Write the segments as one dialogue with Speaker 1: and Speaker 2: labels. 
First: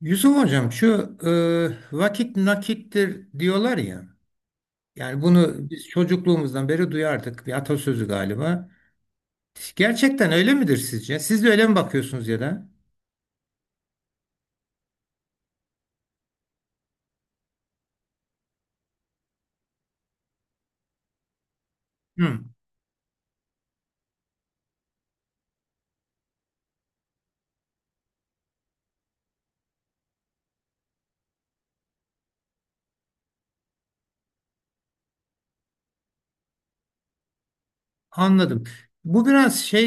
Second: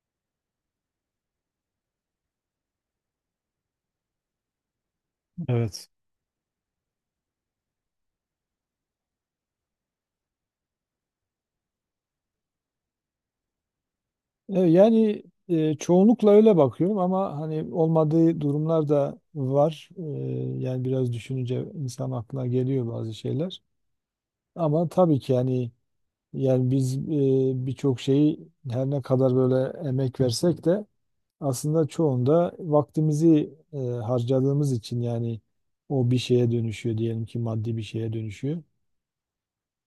Speaker 1: Yusuf Hocam şu vakit nakittir diyorlar ya. Yani bunu biz
Speaker 2: Evet.
Speaker 1: çocukluğumuzdan beri duyardık. Bir atasözü galiba. Gerçekten öyle midir sizce? Siz de öyle mi bakıyorsunuz ya da?
Speaker 2: Yani çoğunlukla öyle bakıyorum ama hani olmadığı durumlar da var. Yani biraz düşününce insan
Speaker 1: Hı,
Speaker 2: aklına geliyor bazı şeyler. Ama tabii ki yani biz birçok şeyi, her ne kadar böyle emek versek de aslında çoğunda vaktimizi harcadığımız için, yani o bir şeye dönüşüyor, diyelim ki maddi bir şeye dönüşüyor.
Speaker 1: anladım. Bu biraz şey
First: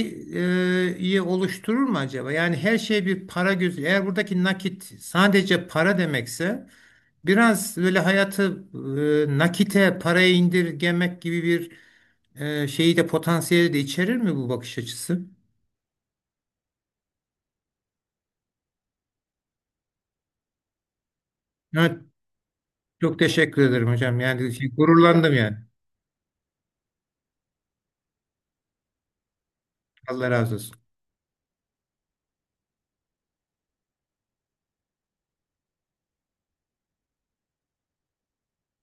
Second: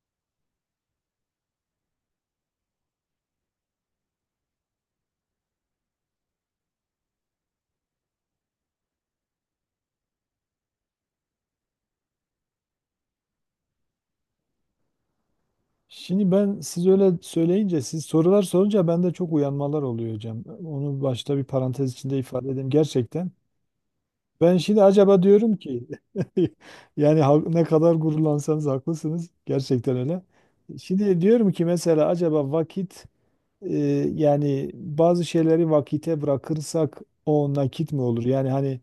Speaker 1: iyi oluşturur mu acaba? Yani her şey bir para gözü. Eğer buradaki nakit sadece para demekse biraz böyle hayatı nakite, paraya indirgemek gibi bir şeyi de potansiyeli de içerir mi bu bakış açısı?
Speaker 2: Şimdi ben, siz öyle söyleyince, siz sorular sorunca, bende çok uyanmalar oluyor hocam. Onu başta bir parantez
Speaker 1: Evet.
Speaker 2: içinde ifade edeyim.
Speaker 1: Çok
Speaker 2: Gerçekten.
Speaker 1: teşekkür ederim hocam. Yani
Speaker 2: Ben
Speaker 1: şey,
Speaker 2: şimdi acaba
Speaker 1: gururlandım
Speaker 2: diyorum
Speaker 1: yani.
Speaker 2: ki, yani ne kadar gururlansanız haklısınız, gerçekten öyle.
Speaker 1: Allah razı olsun.
Speaker 2: Şimdi diyorum ki mesela acaba vakit, e, yani bazı şeyleri vakite bırakırsak o nakit mi olur? Yani hani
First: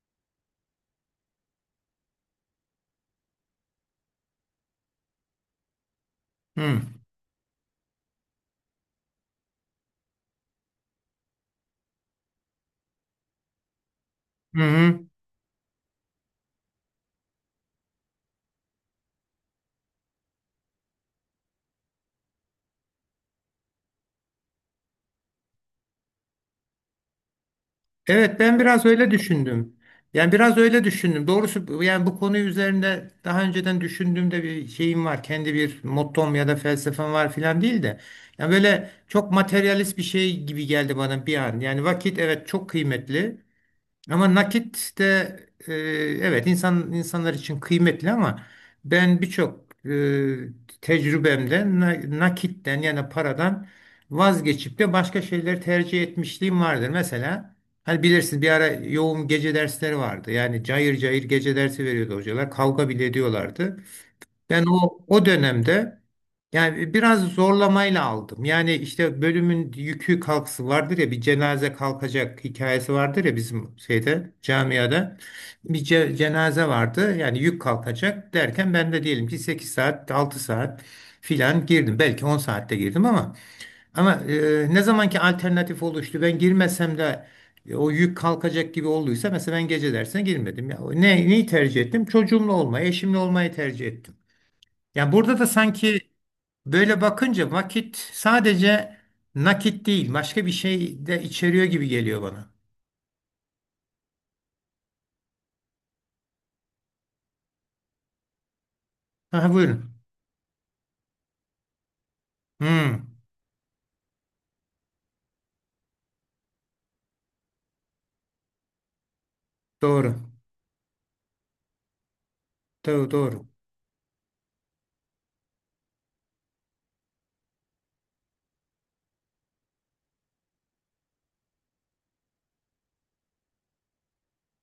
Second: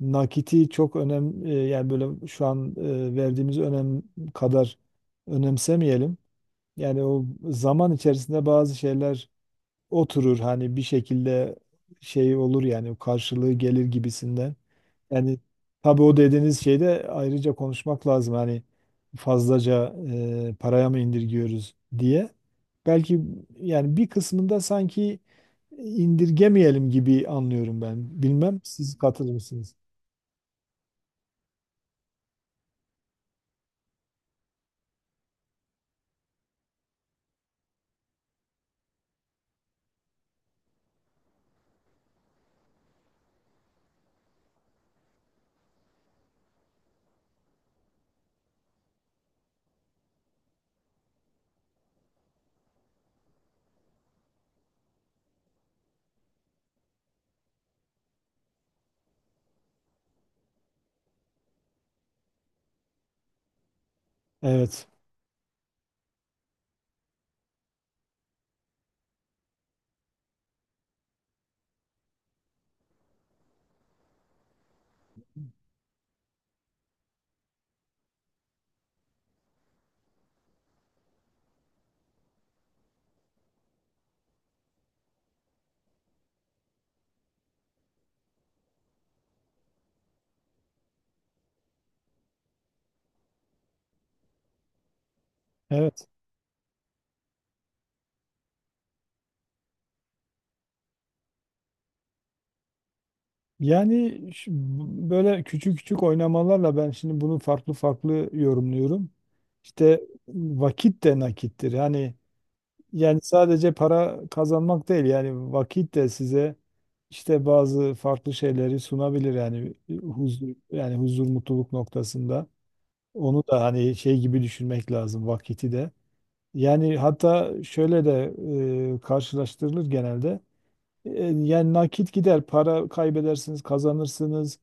Speaker 2: nakiti çok önem, yani böyle şu an verdiğimiz önem kadar önemsemeyelim.
Speaker 1: Hı.
Speaker 2: Yani o, zaman içerisinde bazı şeyler oturur, hani bir şekilde şey olur, yani karşılığı gelir gibisinden.
Speaker 1: Hı hı.
Speaker 2: Yani tabii o dediğiniz şeyde ayrıca konuşmak lazım. Hani fazlaca paraya mı indirgiyoruz diye. Belki, yani bir kısmında sanki indirgemeyelim gibi anlıyorum ben.
Speaker 1: Evet ben
Speaker 2: Bilmem,
Speaker 1: biraz
Speaker 2: siz
Speaker 1: öyle
Speaker 2: katılır mısınız?
Speaker 1: düşündüm. Yani biraz öyle düşündüm. Doğrusu yani bu konu üzerinde daha önceden düşündüğümde bir şeyim var. Kendi bir mottom ya da felsefem var filan değil de. Yani böyle çok materyalist bir şey gibi geldi bana bir an. Yani vakit evet çok kıymetli. Ama nakit de e, evet insanlar için kıymetli ama ben birçok tecrübemde nakitten yani paradan vazgeçip de başka şeyleri tercih etmişliğim vardır. Mesela hani bilirsin bir ara yoğun gece dersleri vardı. Yani cayır cayır gece dersi veriyordu hocalar. Kavga bile ediyorlardı. Ben
Speaker 2: Evet.
Speaker 1: o dönemde yani biraz zorlamayla aldım. Yani işte bölümün yükü kalkısı vardır ya bir cenaze kalkacak hikayesi vardır ya bizim şeyde camiada. Bir cenaze vardı yani yük kalkacak derken ben de diyelim ki 8 saat 6 saat filan girdim. Belki 10 saatte girdim ama ne zamanki alternatif oluştu ben girmesem de o yük kalkacak gibi olduysa mesela ben gece dersine girmedim. Ya, neyi tercih ettim? Çocuğumla olmayı, eşimle olmayı tercih ettim. Ya burada da
Speaker 2: Evet.
Speaker 1: sanki böyle bakınca vakit sadece nakit değil, başka bir şey de içeriyor gibi geliyor bana.
Speaker 2: Yani böyle küçük küçük oynamalarla ben şimdi bunu farklı farklı yorumluyorum.
Speaker 1: Aha, buyurun.
Speaker 2: İşte vakit de nakittir. Yani
Speaker 1: Hmm,
Speaker 2: yani sadece para kazanmak değil, yani vakit de size işte bazı farklı şeyleri sunabilir, yani
Speaker 1: doğru.
Speaker 2: huzur, yani huzur, mutluluk noktasında.
Speaker 1: Doğru,
Speaker 2: Onu
Speaker 1: doğru.
Speaker 2: da hani şey gibi düşünmek lazım, vakiti de. Yani hatta şöyle de karşılaştırılır genelde. E, Yani nakit gider, para kaybedersiniz, kazanırsınız.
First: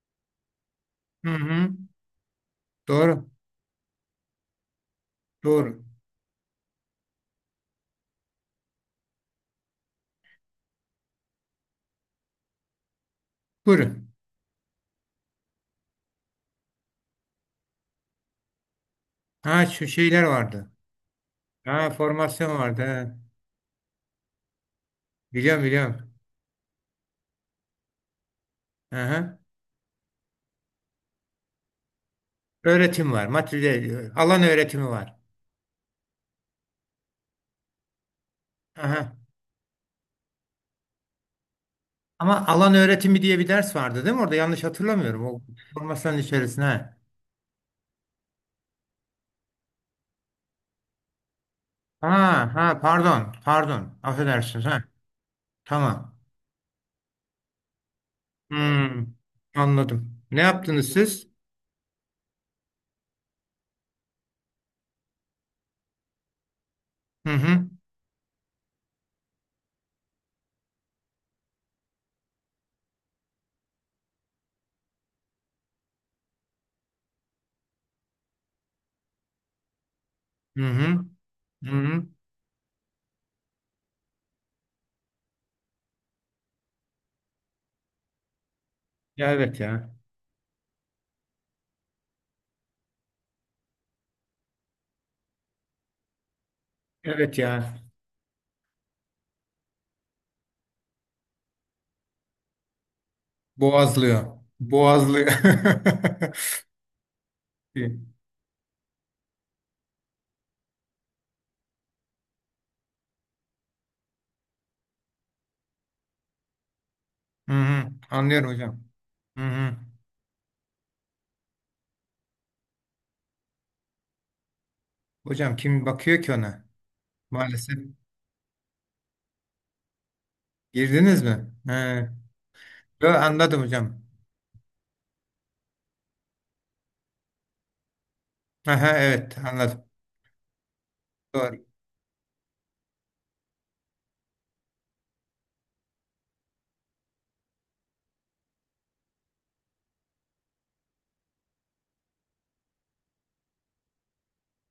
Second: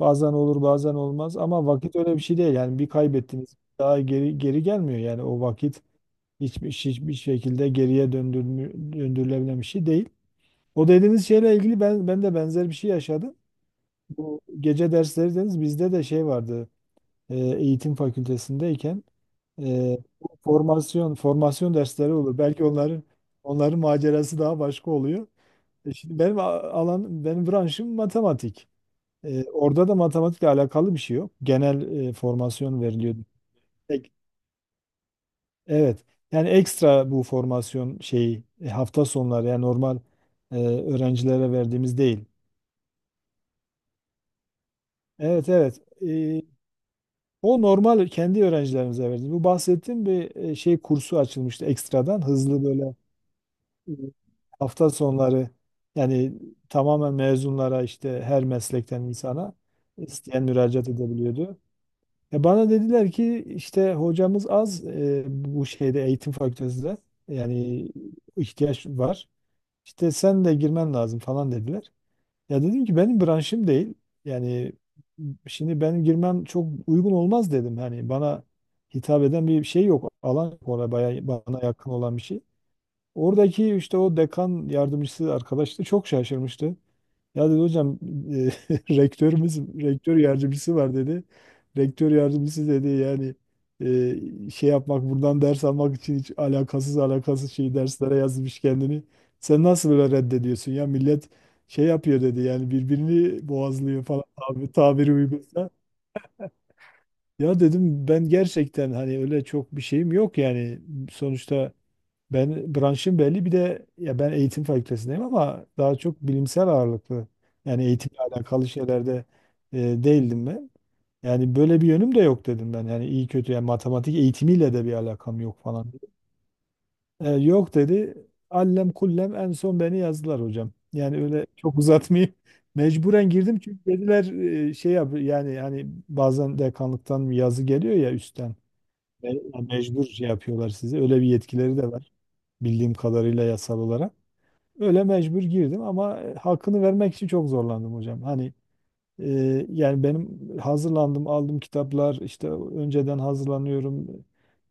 Speaker 2: Bazen olur, bazen
Speaker 1: Hı
Speaker 2: olmaz, ama
Speaker 1: hı.
Speaker 2: vakit öyle bir şey değil. Yani bir
Speaker 1: Doğru,
Speaker 2: kaybettiniz, daha geri geri gelmiyor. Yani o
Speaker 1: doğru.
Speaker 2: vakit hiçbir şekilde geriye döndürülebilen bir şey değil. O dediğiniz şeyle ilgili ben de benzer bir şey yaşadım.
Speaker 1: Buyurun.
Speaker 2: Bu gece dersleri dediniz, bizde de şey vardı. Eğitim fakültesindeyken
Speaker 1: Ha, şu şeyler
Speaker 2: bu
Speaker 1: vardı.
Speaker 2: formasyon
Speaker 1: Ha,
Speaker 2: dersleri olur.
Speaker 1: formasyon
Speaker 2: Belki
Speaker 1: vardı.
Speaker 2: onların
Speaker 1: Ha.
Speaker 2: onların macerası daha başka oluyor.
Speaker 1: Biliyorum, biliyorum.
Speaker 2: Şimdi benim alan, benim branşım matematik.
Speaker 1: Aha.
Speaker 2: Orada da matematikle alakalı bir şey yok. Genel formasyon
Speaker 1: Öğretim
Speaker 2: veriliyor.
Speaker 1: var, materyal,
Speaker 2: Tek-
Speaker 1: alan öğretimi var.
Speaker 2: evet. Yani ekstra bu formasyon şeyi, hafta
Speaker 1: Aha.
Speaker 2: sonları, yani normal öğrencilere verdiğimiz değil.
Speaker 1: Ama alan öğretimi diye bir ders vardı değil mi orada? Yanlış hatırlamıyorum. O
Speaker 2: Evet, evet.
Speaker 1: formasyonun
Speaker 2: E,
Speaker 1: içerisine.
Speaker 2: o normal kendi öğrencilerimize verdiğimiz. Bu bahsettiğim bir şey kursu açılmıştı,
Speaker 1: Ha,
Speaker 2: ekstradan, hızlı,
Speaker 1: ha,
Speaker 2: böyle
Speaker 1: pardon, pardon,
Speaker 2: e,
Speaker 1: affedersiniz. Ha,
Speaker 2: hafta sonları,
Speaker 1: tamam.
Speaker 2: yani tamamen mezunlara, işte her meslekten
Speaker 1: Hmm,
Speaker 2: insana,
Speaker 1: anladım. Ne
Speaker 2: isteyen müracaat
Speaker 1: yaptınız siz?
Speaker 2: edebiliyordu. Ya bana dediler ki işte hocamız, az bu şeyde, eğitim fakültesinde
Speaker 1: Hı hı.
Speaker 2: yani ihtiyaç var. İşte sen de girmen lazım falan dediler. Ya dedim ki benim branşım değil. Yani şimdi benim girmem çok uygun olmaz dedim. Hani bana hitap eden bir şey yok. Alan
Speaker 1: Hı
Speaker 2: yok orada
Speaker 1: hı.
Speaker 2: bayağı bana
Speaker 1: Hı
Speaker 2: yakın
Speaker 1: hı.
Speaker 2: olan bir şey. Oradaki işte o dekan yardımcısı arkadaş da çok şaşırmıştı. Ya dedi hocam, e,
Speaker 1: Ya,
Speaker 2: rektörümüz,
Speaker 1: evet ya.
Speaker 2: rektör yardımcısı var dedi. Rektör yardımcısı dedi yani, şey yapmak, buradan ders almak için, hiç alakasız
Speaker 1: Evet
Speaker 2: alakasız
Speaker 1: ya.
Speaker 2: şey derslere yazmış kendini. Sen nasıl böyle reddediyorsun ya, millet şey yapıyor dedi, yani birbirini boğazlıyor
Speaker 1: Boğazlıyor,
Speaker 2: falan, abi tabiri
Speaker 1: boğazlıyor.
Speaker 2: uygunsa. Ya
Speaker 1: Hı
Speaker 2: dedim, ben gerçekten hani öyle çok bir şeyim yok yani, sonuçta ben, branşım belli, bir de ya ben eğitim fakültesindeyim ama daha çok bilimsel ağırlıklı, yani
Speaker 1: hı,
Speaker 2: eğitimle
Speaker 1: anlıyorum
Speaker 2: alakalı
Speaker 1: hocam.
Speaker 2: şeylerde
Speaker 1: Hı hı.
Speaker 2: e, değildim ben. Yani böyle bir yönüm de yok dedim ben. Yani iyi kötü, yani matematik eğitimiyle de bir alakam
Speaker 1: Hocam
Speaker 2: yok
Speaker 1: kim
Speaker 2: falan.
Speaker 1: bakıyor ki ona?
Speaker 2: Yok
Speaker 1: Maalesef.
Speaker 2: dedi. Allem kullem, en son beni yazdılar hocam. Yani
Speaker 1: Girdiniz
Speaker 2: öyle
Speaker 1: mi?
Speaker 2: çok
Speaker 1: He.
Speaker 2: uzatmayayım.
Speaker 1: Yo,
Speaker 2: Mecburen girdim,
Speaker 1: anladım
Speaker 2: çünkü
Speaker 1: hocam.
Speaker 2: dediler şey yap, yani hani bazen dekanlıktan yazı geliyor ya üstten.
Speaker 1: Aha, evet anladım.
Speaker 2: Mecbur şey yapıyorlar sizi. Öyle bir
Speaker 1: Doğru.
Speaker 2: yetkileri de var bildiğim kadarıyla yasal olarak. Öyle mecbur girdim, ama hakkını vermek için çok zorlandım hocam. Hani yani benim, hazırlandım, aldım kitaplar, işte önceden hazırlanıyorum,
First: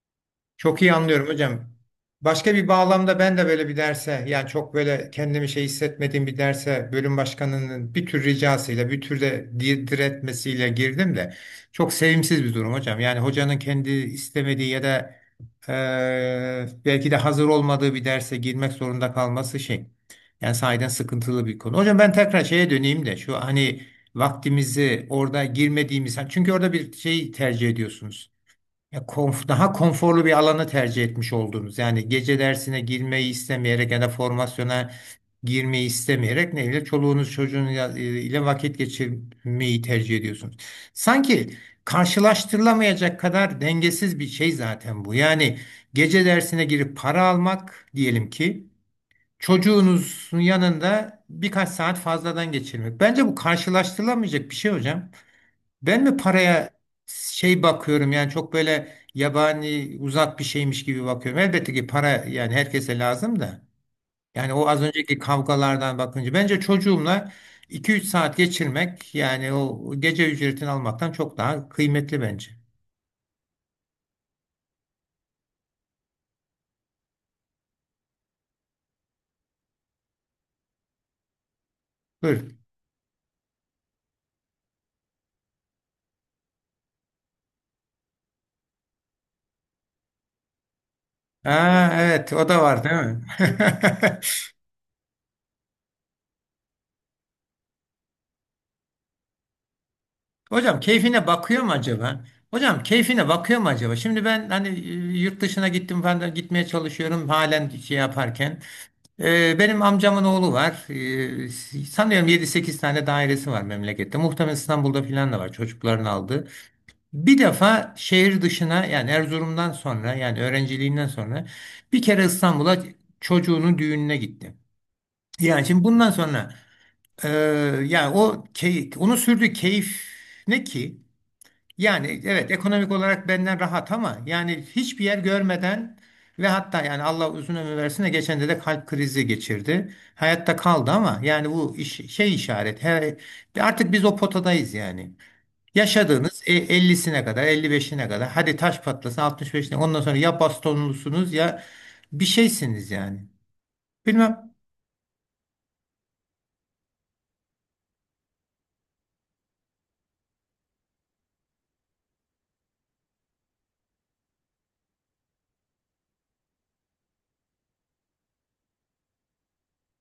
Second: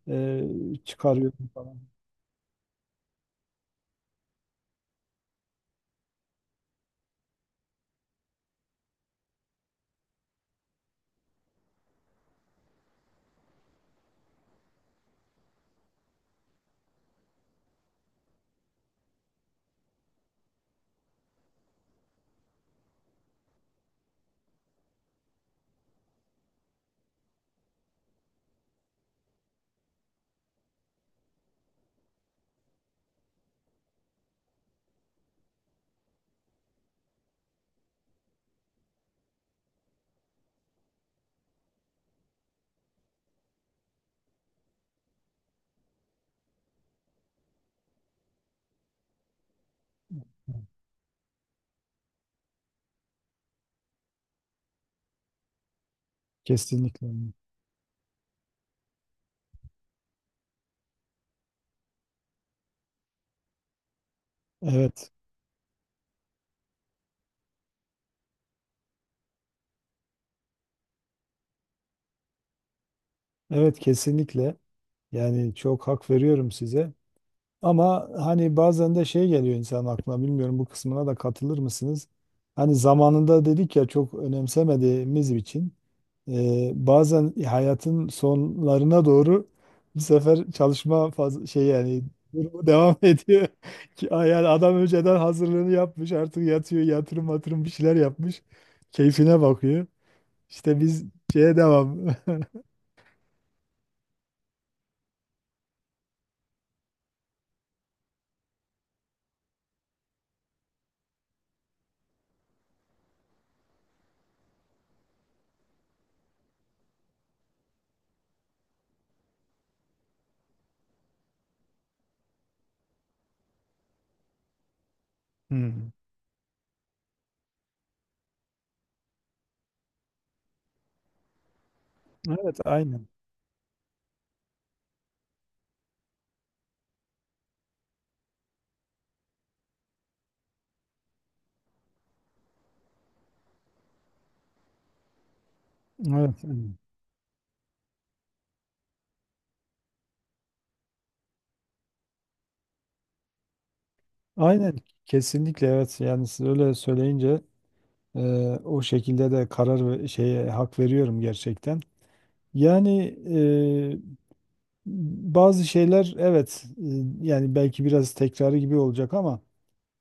Speaker 2: e,
Speaker 1: Çok iyi anlıyorum
Speaker 2: çıkarıyorum
Speaker 1: hocam.
Speaker 2: falan.
Speaker 1: Başka bir bağlamda ben de böyle bir derse yani çok böyle kendimi şey hissetmediğim bir derse bölüm başkanının bir tür ricasıyla bir tür de diretmesiyle girdim de çok sevimsiz bir durum hocam. Yani hocanın kendi istemediği ya da belki de hazır olmadığı bir derse girmek zorunda kalması şey. Yani sahiden sıkıntılı bir konu. Hocam ben tekrar şeye döneyim de şu hani vaktimizi orada girmediğimiz çünkü orada bir şey tercih ediyorsunuz. Ya daha konforlu bir alanı tercih etmiş oldunuz. Yani gece dersine girmeyi istemeyerek ya da formasyona girmeyi istemeyerek neyle çoluğunuz çocuğunuzla ile vakit geçirmeyi tercih ediyorsunuz. Sanki karşılaştırılamayacak kadar dengesiz bir şey zaten bu. Yani gece dersine girip para almak diyelim ki çocuğunuzun yanında birkaç saat fazladan geçirmek. Bence bu karşılaştırılamayacak bir şey hocam. Ben mi paraya
Speaker 2: Kesinlikle.
Speaker 1: şey bakıyorum yani çok böyle yabani uzak bir şeymiş gibi bakıyorum. Elbette ki para yani herkese lazım da. Yani o az
Speaker 2: Evet.
Speaker 1: önceki kavgalardan bakınca bence çocuğumla 2-3 saat geçirmek yani o gece ücretini almaktan çok daha kıymetli bence.
Speaker 2: Evet, kesinlikle. Yani çok hak veriyorum size. Ama hani bazen de şey geliyor insan aklına, bilmiyorum, bu kısmına da katılır mısınız?
Speaker 1: Buyurun.
Speaker 2: Hani zamanında dedik ya çok önemsemediğimiz için. Bazen hayatın sonlarına doğru bu sefer çalışma, şey
Speaker 1: Aa,
Speaker 2: yani,
Speaker 1: evet o da
Speaker 2: durumu
Speaker 1: var değil
Speaker 2: devam
Speaker 1: mi?
Speaker 2: ediyor. Yani adam önceden hazırlığını yapmış, artık yatıyor, yatırım matırım bir şeyler yapmış. Keyfine bakıyor.
Speaker 1: Hocam
Speaker 2: İşte biz
Speaker 1: keyfine
Speaker 2: şeye
Speaker 1: bakıyor mu
Speaker 2: devam.
Speaker 1: acaba? Hocam keyfine bakıyor mu acaba? Şimdi ben hani yurt dışına gittim falan da gitmeye çalışıyorum halen şey yaparken. Benim amcamın oğlu var. Sanıyorum 7-8 tane dairesi var memlekette. Muhtemelen İstanbul'da filan da var çocukların aldığı. Bir defa şehir dışına yani Erzurum'dan sonra yani öğrenciliğinden sonra bir kere İstanbul'a çocuğunun düğününe gitti. Yani şimdi
Speaker 2: Hmm.
Speaker 1: bundan sonra e, yani onu sürdüğü keyif ne ki? Yani evet
Speaker 2: Evet,
Speaker 1: ekonomik
Speaker 2: aynen.
Speaker 1: olarak benden rahat ama yani hiçbir yer görmeden ve hatta yani Allah uzun ömür versin de geçen de kalp krizi geçirdi. Hayatta kaldı ama yani bu iş, şey işaret. Artık biz o potadayız yani. Yaşadığınız
Speaker 2: Evet. Aynen.
Speaker 1: 50'sine kadar 55'ine kadar, hadi taş patlasın, 65'ine. Ondan sonra ya bastonlusunuz ya bir şeysiniz yani. Bilmem.
Speaker 2: Aynen, kesinlikle evet, yani siz öyle söyleyince e, o şekilde de karar ve şeye hak veriyorum gerçekten. Yani bazı şeyler, evet, yani belki biraz tekrarı gibi olacak ama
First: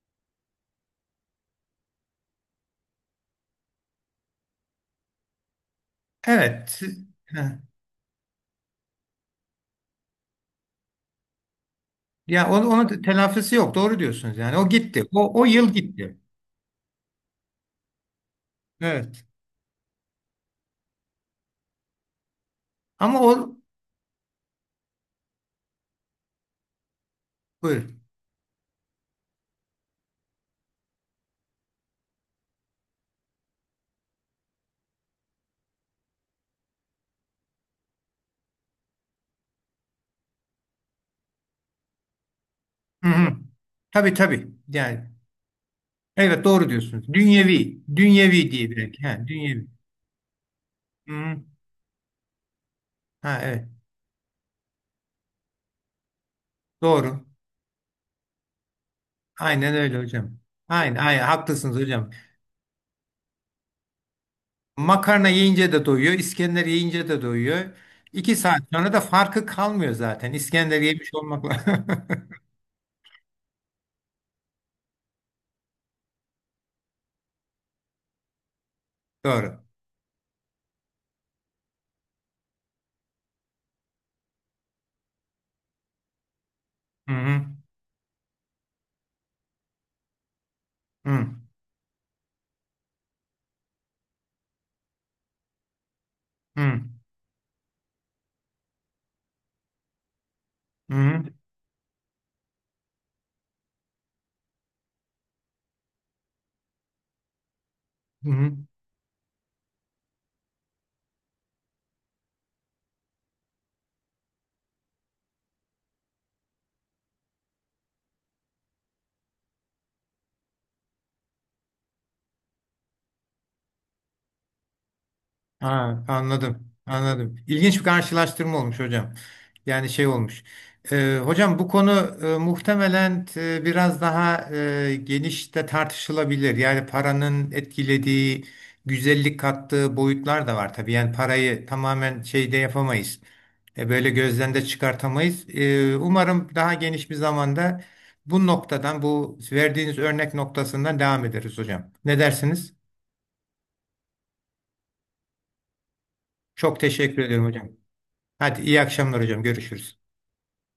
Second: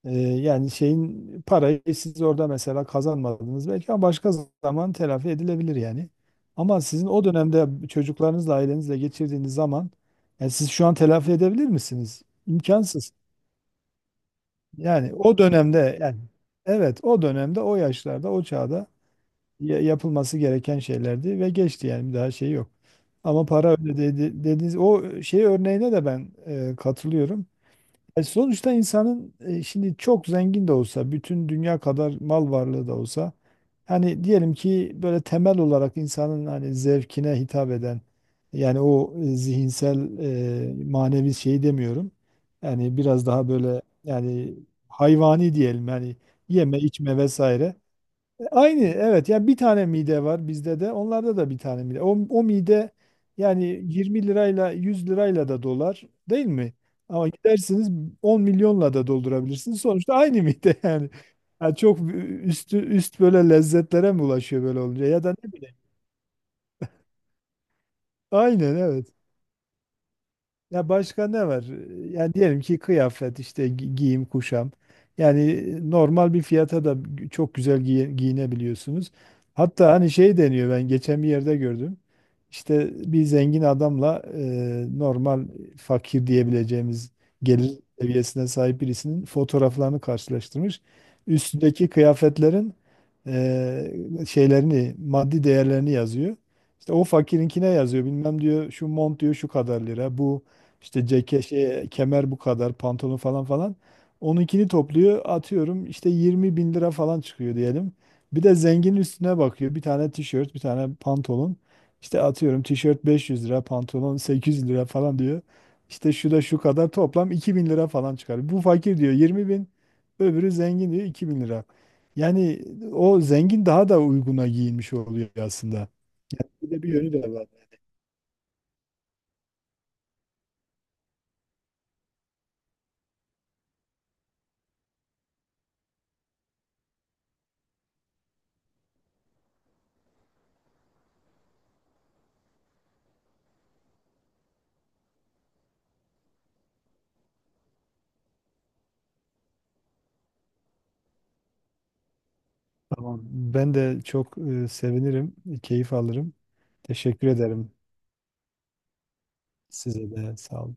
Speaker 2: yani şeyin, parayı siz orada mesela kazanmadınız belki ama başka zaman telafi edilebilir yani.
Speaker 1: Evet.
Speaker 2: Ama sizin o
Speaker 1: Heh.
Speaker 2: dönemde çocuklarınızla, ailenizle geçirdiğiniz zaman, yani siz şu an telafi edebilir misiniz?
Speaker 1: Ya onun
Speaker 2: İmkansız.
Speaker 1: telafisi yok. Doğru diyorsunuz yani. O gitti.
Speaker 2: Yani o
Speaker 1: O yıl
Speaker 2: dönemde,
Speaker 1: gitti.
Speaker 2: yani evet, o dönemde, o yaşlarda, o çağda
Speaker 1: Evet.
Speaker 2: yapılması gereken şeylerdi ve geçti yani, bir daha şey yok.
Speaker 1: Ama
Speaker 2: Ama
Speaker 1: o.
Speaker 2: para öyle dedi, dediğiniz o şey örneğine de ben katılıyorum.
Speaker 1: Buyur.
Speaker 2: Sonuçta insanın, şimdi çok zengin de olsa, bütün dünya kadar mal varlığı da olsa, hani diyelim ki böyle temel olarak insanın hani zevkine hitap eden, yani o zihinsel, manevi şeyi demiyorum. Yani
Speaker 1: Hı
Speaker 2: biraz
Speaker 1: hı.
Speaker 2: daha böyle,
Speaker 1: Tabii tabii.
Speaker 2: yani
Speaker 1: Yani
Speaker 2: hayvani diyelim yani,
Speaker 1: evet doğru
Speaker 2: yeme
Speaker 1: diyorsunuz.
Speaker 2: içme vesaire.
Speaker 1: Dünyevi, dünyevi diye
Speaker 2: Aynı,
Speaker 1: belki. Ha,
Speaker 2: evet, yani bir
Speaker 1: dünyevi.
Speaker 2: tane mide var bizde de,
Speaker 1: Hı
Speaker 2: onlarda
Speaker 1: hı.
Speaker 2: da bir tane mide. O mide
Speaker 1: Ha,
Speaker 2: yani,
Speaker 1: evet.
Speaker 2: 20 lirayla, 100 lirayla da dolar değil mi?
Speaker 1: Doğru.
Speaker 2: Ama gidersiniz, 10 milyonla da
Speaker 1: Aynen
Speaker 2: doldurabilirsiniz.
Speaker 1: öyle
Speaker 2: Sonuçta
Speaker 1: hocam.
Speaker 2: aynı mide,
Speaker 1: Aynen,
Speaker 2: yani.
Speaker 1: aynen
Speaker 2: Yani
Speaker 1: haklısınız
Speaker 2: çok
Speaker 1: hocam.
Speaker 2: üst, böyle lezzetlere mi ulaşıyor böyle olunca, ya
Speaker 1: Makarna
Speaker 2: da ne
Speaker 1: yiyince
Speaker 2: bileyim.
Speaker 1: de doyuyor, İskender yiyince de doyuyor. 2 saat
Speaker 2: Aynen,
Speaker 1: sonra da
Speaker 2: evet.
Speaker 1: farkı kalmıyor zaten. İskender
Speaker 2: Ya
Speaker 1: yemiş
Speaker 2: başka ne
Speaker 1: olmakla.
Speaker 2: var? Yani diyelim ki kıyafet, işte giyim kuşam. Yani normal bir fiyata da çok güzel giyinebiliyorsunuz.
Speaker 1: Doğru.
Speaker 2: Hatta hani şey deniyor, ben geçen bir yerde gördüm. İşte bir zengin adamla, normal fakir diyebileceğimiz
Speaker 1: Hı hı.
Speaker 2: gelir seviyesine sahip birisinin fotoğraflarını karşılaştırmış.
Speaker 1: Hı
Speaker 2: Üstündeki kıyafetlerin şeylerini, maddi değerlerini yazıyor.
Speaker 1: hı.
Speaker 2: İşte o fakirinkine yazıyor. Bilmem diyor, şu mont diyor şu kadar lira. Bu
Speaker 1: Hı
Speaker 2: işte
Speaker 1: hı.
Speaker 2: ceket şey, kemer bu kadar, pantolon falan falan. Onunkini topluyor, atıyorum işte 20 bin lira falan çıkıyor diyelim.
Speaker 1: Hı
Speaker 2: Bir de
Speaker 1: hı.
Speaker 2: zengin üstüne bakıyor. Bir tane tişört, bir tane pantolon. İşte atıyorum, tişört 500 lira, pantolon 800 lira falan diyor. İşte şu da şu kadar, toplam 2000 lira falan çıkar. Bu fakir diyor 20 bin, öbürü zengin diyor 2000 lira. Yani o zengin daha da uyguna giyinmiş oluyor aslında.
Speaker 1: Ha,
Speaker 2: Bir
Speaker 1: anladım.
Speaker 2: de bir yönü de
Speaker 1: Anladım.
Speaker 2: var.
Speaker 1: İlginç bir karşılaştırma olmuş hocam. Yani şey olmuş. Hocam bu konu muhtemelen biraz daha geniş de tartışılabilir. Yani paranın etkilediği, güzellik kattığı boyutlar da var tabii. Yani parayı tamamen şeyde yapamayız. Böyle gözden de çıkartamayız. Umarım daha geniş bir zamanda bu noktadan, bu verdiğiniz örnek noktasından devam ederiz hocam. Ne dersiniz?
Speaker 2: Tamam. Ben de çok sevinirim, keyif alırım.
Speaker 1: Çok teşekkür
Speaker 2: Teşekkür
Speaker 1: ediyorum hocam.
Speaker 2: ederim
Speaker 1: Hadi iyi akşamlar hocam. Görüşürüz.
Speaker 2: size de. Sağ olun.